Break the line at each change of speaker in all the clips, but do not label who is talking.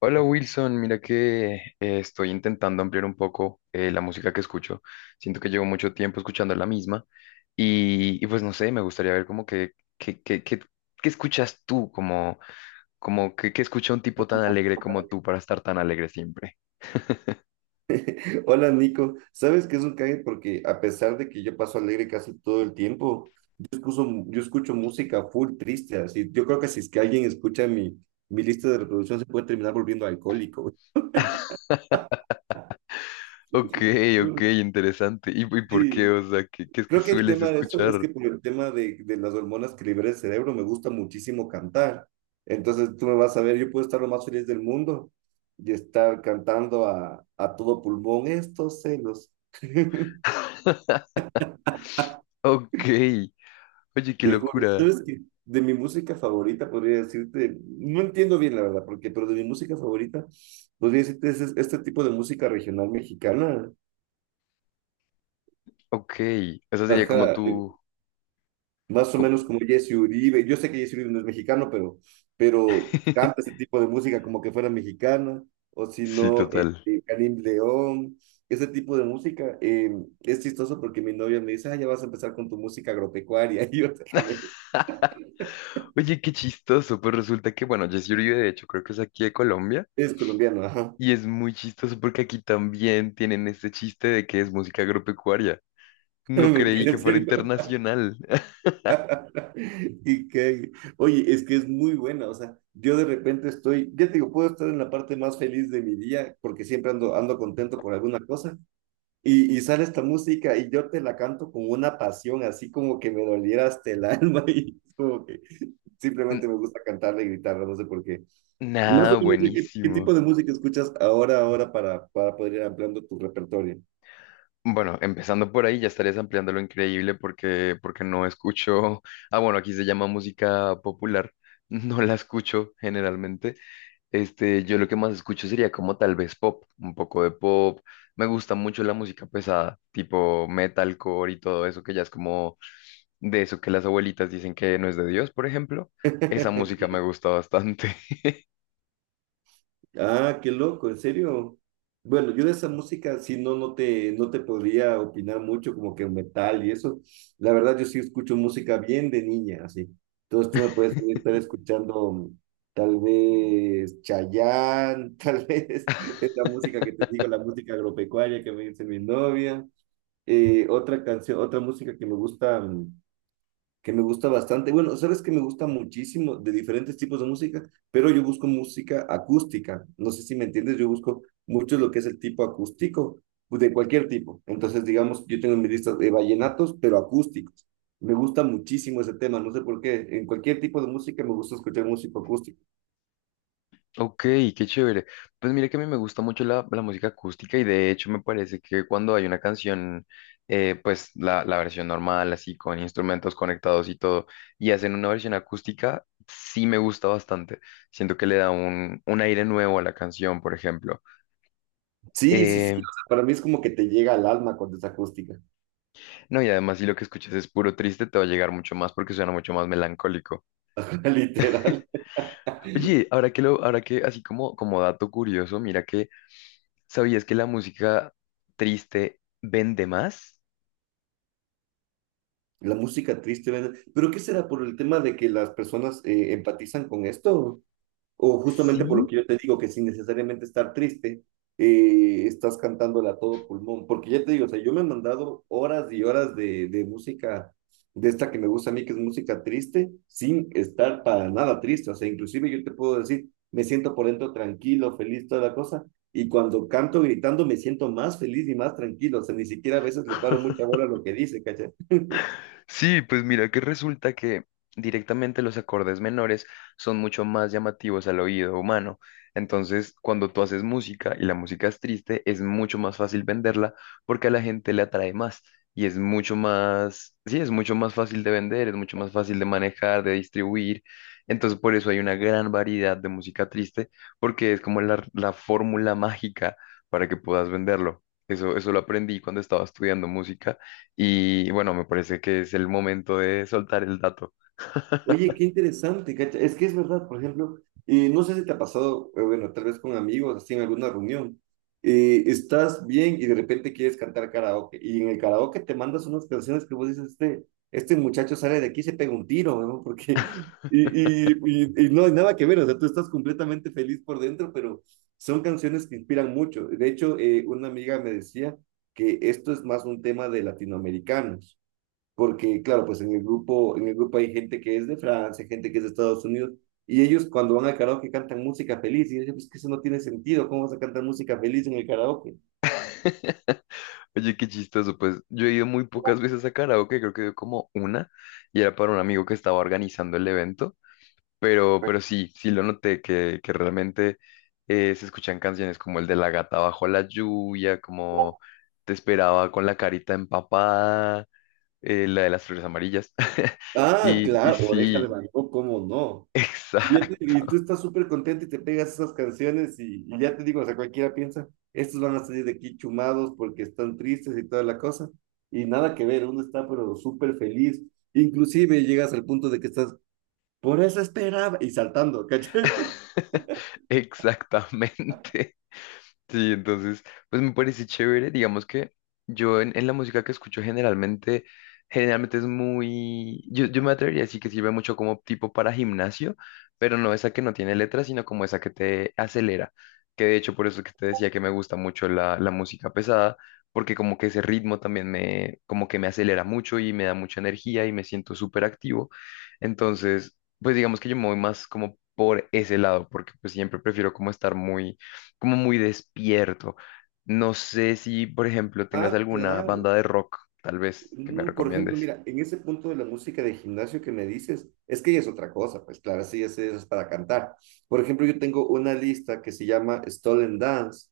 Hola Wilson, mira que estoy intentando ampliar un poco la música que escucho. Siento que llevo mucho tiempo escuchando la misma y pues no sé, me gustaría ver como que, que, que- qué escuchas tú, como, como que escucha un tipo tan alegre como tú para estar tan alegre siempre.
Hola Nico, ¿sabes qué es un cague? Porque a pesar de que yo paso alegre casi todo el tiempo, yo escucho música full triste, así. Yo creo que si es que alguien escucha mi lista de reproducción se puede terminar volviendo alcohólico.
Ok,
No,
ok, interesante. ¿Y por qué?
sí,
O sea, ¿qué es que
creo que el
sueles
tema de eso es
escuchar?
que por el tema de las hormonas que libera el cerebro me gusta muchísimo cantar. Entonces tú me vas a ver, yo puedo estar lo más feliz del mundo y estar cantando a todo pulmón estos celos.
Ok, oye, qué
Te juro,
locura.
¿sabes qué? De mi música favorita podría decirte, no entiendo bien la verdad, porque, pero de mi música favorita podría decirte este tipo de música regional mexicana.
Ok, esa sería como
Ajá,
tú...
más o
como-
menos como Jesse Uribe. Yo sé que Jesse Uribe no es mexicano, pero canta ese tipo de música como que fuera mexicana, o si
Sí,
no,
total.
Karim León, ese tipo de música. Es chistoso porque mi novia me dice, ah, ya vas a empezar con tu música agropecuaria. Y yo, "Déjame,
Oye, qué chistoso, pues resulta que, bueno, Jessy Uribe de hecho creo que es aquí de Colombia
es colombiano, ajá.
y es muy chistoso porque aquí también tienen este chiste de que es música agropecuaria. No creí
Mentira,
que
en
fuera
serio.
internacional.
Y que, oye, es que es muy buena, o sea, yo de repente estoy, ya te digo, puedo estar en la parte más feliz de mi día porque siempre ando contento por alguna cosa y sale esta música y yo te la canto con una pasión, así como que me doliera hasta el alma y es como que
N-
simplemente me gusta cantarla y gritarla, no sé por qué. Más
Nada,
o menos, ¿ qué
buenísimo.
tipo de música escuchas ahora para poder ir ampliando tu repertorio?
Bueno, empezando por ahí ya estarías ampliando lo increíble porque no escucho, ah, bueno, aquí se llama música popular, no la escucho generalmente. Este, yo lo que más escucho sería como tal vez pop, un poco de pop. Me gusta mucho la música pesada, tipo metalcore y todo eso, que ya es como de eso que las abuelitas dicen que no es de Dios, por ejemplo. Esa música me gusta bastante.
Ah, qué loco, en serio. Bueno, yo de esa música sí no, no te podría opinar mucho, como que metal y eso. La verdad, yo sí escucho música bien de niña, así. Entonces tú me puedes estar escuchando tal vez Chayanne, tal vez esa música que te digo, la música agropecuaria que me dice mi novia. Otra canción, otra música que me gusta. Que me gusta bastante. Bueno, sabes que me gusta muchísimo de diferentes tipos de música, pero yo busco música acústica. No sé si me entiendes, yo busco mucho lo que es el tipo acústico, pues, de cualquier tipo. Entonces, digamos, yo tengo en mi lista de vallenatos, pero acústicos. Me gusta muchísimo ese tema, no sé por qué. En cualquier tipo de música me gusta escuchar música acústica.
Ok, qué chévere. Pues mira que a mí me gusta mucho la música acústica y de hecho me parece que cuando hay una canción, pues la versión normal, así con instrumentos conectados y todo, y hacen una versión acústica, sí me gusta bastante. Siento que le da un aire nuevo a la canción, por ejemplo.
Sí, sí, sí,
Eh,
o sea, para mí es como que te llega al alma cuando es acústica,
no, y además si lo que escuchas es puro triste, te va a llegar mucho más porque suena mucho más melancólico.
literal.
Oye, ahora que lo, ahora que, así como, como dato curioso, mira que, ¿sabías que la música triste vende más?
La música triste, ¿verdad? ¿Pero qué será por el tema de que las personas empatizan con esto? O justamente por lo
Sí.
que yo te digo, que sin necesariamente estar triste, estás cantándola a todo pulmón, porque ya te digo, o sea, yo me he mandado horas y horas de música, de esta que me gusta a mí, que es música triste, sin estar para nada triste, o sea, inclusive yo te puedo decir, me siento por dentro tranquilo, feliz, toda la cosa, y cuando canto gritando me siento más feliz y más tranquilo, o sea, ni siquiera a veces le paro mucha bola a lo que dice, ¿cachai?
Sí, pues mira que resulta que directamente los acordes menores son mucho más llamativos al oído humano. Entonces, cuando tú haces música y la música es triste, es mucho más fácil venderla porque a la gente le atrae más y es mucho más, sí, es mucho más fácil de vender, es mucho más fácil de manejar, de distribuir. Entonces, por eso hay una gran variedad de música triste porque es como la fórmula mágica para que puedas venderlo. Eso lo aprendí cuando estaba estudiando música. Y bueno, me parece que es el momento de soltar el dato.
Oye, qué interesante, cacha. Es que es verdad, por ejemplo, no sé si te ha pasado, bueno, tal vez con amigos, así en alguna reunión, estás bien y de repente quieres cantar karaoke, y en el karaoke te mandas unas canciones que vos dices, este muchacho sale de aquí y se pega un tiro, ¿no? Porque, y no hay nada que ver, o sea, tú estás completamente feliz por dentro, pero son canciones que inspiran mucho. De hecho, una amiga me decía que esto es más un tema de latinoamericanos porque claro, pues en el grupo hay gente que es de Francia, gente que es de Estados Unidos, y ellos cuando van al karaoke cantan música feliz, y yo decía, pues que eso no tiene sentido, ¿cómo vas a cantar música feliz en el karaoke?
Oye, qué chistoso, pues yo he ido muy pocas veces a karaoke, creo que he ido como una, y era para un amigo que estaba organizando el evento, pero sí, sí lo noté, que realmente se escuchan canciones como el de La gata bajo la lluvia, como Te esperaba con la carita empapada, la de las flores amarillas,
Ah,
y
claro, Oreja de
sí,
Van Gogh, ¿cómo no? Y tú
exacto,
estás súper contento y te pegas esas canciones y ya te digo, o sea, cualquiera piensa, estos van a salir de aquí chumados porque están tristes y toda la cosa, y nada que ver, uno está pero súper feliz, inclusive llegas al punto de que estás, por eso esperaba, y saltando, ¿cachai?
exactamente. Sí, entonces, pues me parece chévere, digamos que yo en la música que escucho generalmente, generalmente es muy, yo me atrevería a decir que sirve mucho como tipo para gimnasio, pero no esa que no tiene letras, sino como esa que te acelera, que de hecho por eso que te decía que me gusta mucho la música pesada, porque como que ese ritmo también me, como que me acelera mucho y me da mucha energía y me siento súper activo, entonces, pues digamos que yo me voy más como por ese lado, porque pues siempre prefiero como estar muy como muy despierto. No sé si, por ejemplo, tengas
Ah,
alguna
claro.
banda de rock, tal vez, que me
No, por ejemplo,
recomiendes.
mira, en ese punto de la música de gimnasio que me dices, es que ya es otra cosa, pues claro, sí, eso es para cantar. Por ejemplo, yo tengo una lista que se llama Stolen Dance,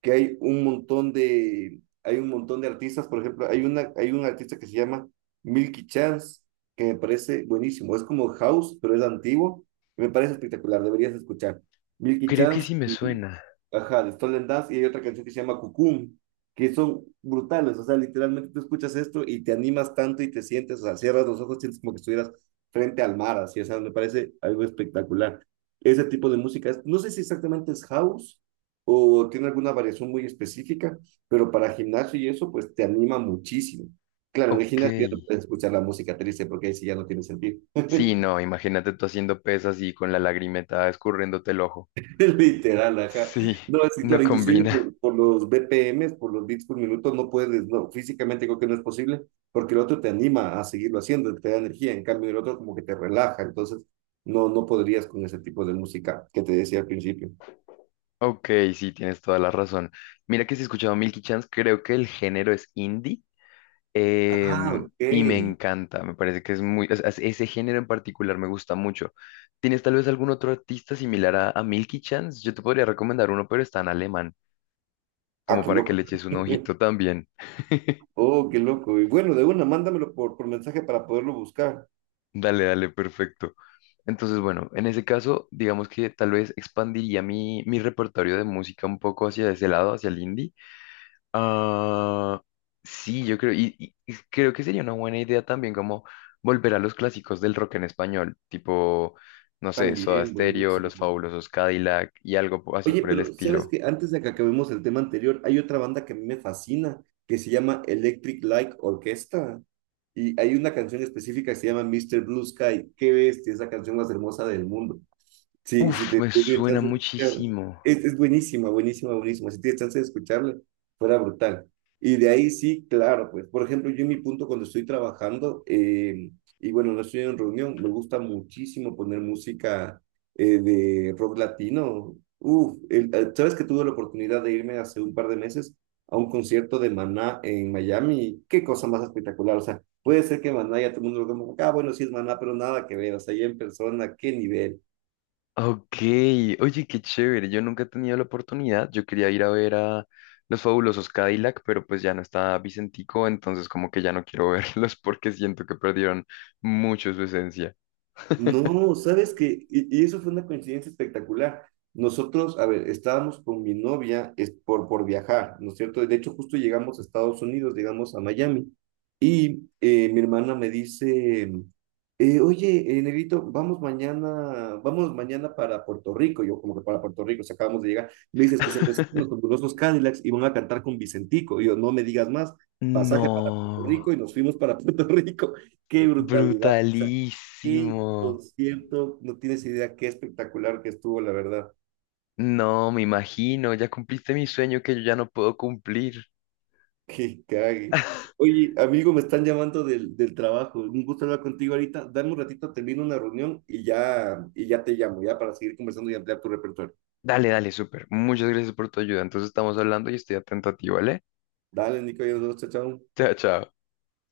que hay un montón de, hay un montón de artistas, por ejemplo, hay una, hay un artista que se llama Milky Chance, que me parece buenísimo, es como house, pero es antiguo, y me parece espectacular, deberías escuchar. Milky
Creo que
Chance,
sí me suena.
ajá, de Stolen Dance, y hay otra canción que se llama Cucum, que son brutales, o sea, literalmente tú escuchas esto y te animas tanto y te sientes, o sea, cierras los ojos, sientes como que estuvieras frente al mar, así, o sea, me parece algo espectacular. Ese tipo de música, no sé si exactamente es house o tiene alguna variación muy específica, pero para gimnasio y eso, pues te anima muchísimo. Claro, en el
Ok.
gimnasio ya no puedes escuchar la música triste porque ahí sí ya no tiene sentido.
Sí, no, imagínate tú haciendo pesas y con la lagrimeta escurriéndote el ojo.
Literal, ajá.
Sí,
No, sí,
no
claro, inclusive
combina.
por los BPMs, por los bits por minuto, no puedes, no, físicamente creo que no es posible, porque el otro te anima a seguirlo haciendo, te da energía, en cambio el otro como que te relaja, entonces no, no podrías con ese tipo de música que te decía al principio.
Ok, sí, tienes toda la razón. Mira que si he escuchado Milky Chance, creo que el género es indie.
Ah,
Em, y me
ok.
encanta, me parece que es muy, o sea, ese género en particular me gusta mucho. ¿Tienes tal vez algún otro artista similar a Milky Chance? Yo te podría recomendar uno, pero está en alemán,
Ah,
como
qué
para que
loco.
le eches un ojito también.
Oh, qué loco. Y bueno, de una, mándamelo por mensaje para poderlo buscar.
Dale, dale, perfecto. Entonces, bueno, en ese caso, digamos que tal vez expandiría mi, mi repertorio de música un poco hacia ese lado, hacia el indie. Ah, sí, yo creo, y creo que sería una buena idea también como volver a los clásicos del rock en español, tipo, no sé, Soda
También,
Stereo, Los
buenísimo.
Fabulosos Cadillac y algo así
Oye,
por el
pero sabes
estilo.
que antes de que acabemos el tema anterior, hay otra banda que a mí me fascina, que se llama Electric Light Orchestra. Y hay una canción específica que se llama Mr. Blue Sky. Qué bestia, es la canción más hermosa del mundo. Sí,
Uf, me
si tienes
suena
chance de escucharla.
muchísimo.
Es buenísima, buenísima, buenísima. Si tienes chance de escucharla, fuera brutal. Y de ahí sí, claro, pues, por ejemplo, yo en mi punto cuando estoy trabajando, y bueno, no estoy en reunión, me gusta muchísimo poner música de rock latino. Uf, sabes que tuve la oportunidad de irme hace un par de meses a un concierto de Maná en Miami. Qué cosa más espectacular. O sea, puede ser que Maná ya todo el mundo lo como, ah, bueno, sí es Maná, pero nada que ver. O sea, ya en persona, qué nivel.
Ok, oye, qué chévere, yo nunca he tenido la oportunidad, yo quería ir a ver a Los Fabulosos Cadillac, pero pues ya no está Vicentico, entonces como que ya no quiero verlos porque siento que perdieron mucho su esencia.
No, sabes que, y eso fue una coincidencia espectacular. Nosotros, a ver, estábamos con mi novia es por viajar, ¿no es cierto? De hecho, justo llegamos a Estados Unidos, llegamos a Miami, y mi hermana me dice, oye, Negrito, vamos mañana para Puerto Rico, yo como que para Puerto Rico, si acabamos de llegar, me dices que se presentan los fabulosos Cadillacs y van a cantar con Vicentico, y yo, no me digas más, pasaje para Puerto
No,
Rico, y nos fuimos para Puerto Rico, qué brutalidad. Qué
brutalísimo.
concierto, no tienes idea qué espectacular que estuvo, la verdad.
No, me imagino, ya cumpliste mi sueño que yo ya no puedo cumplir.
Qué cague. Oye, amigo, me están llamando del trabajo. Un gusto hablar contigo ahorita. Dame un ratito, termino una reunión y ya te llamo, ya para seguir conversando y ampliar tu repertorio.
Dale, dale, súper. Muchas gracias por tu ayuda. Entonces estamos hablando y estoy atento a ti, ¿vale?
Dale, Nico, ya nos vemos, chao, chao.
Chao, chao.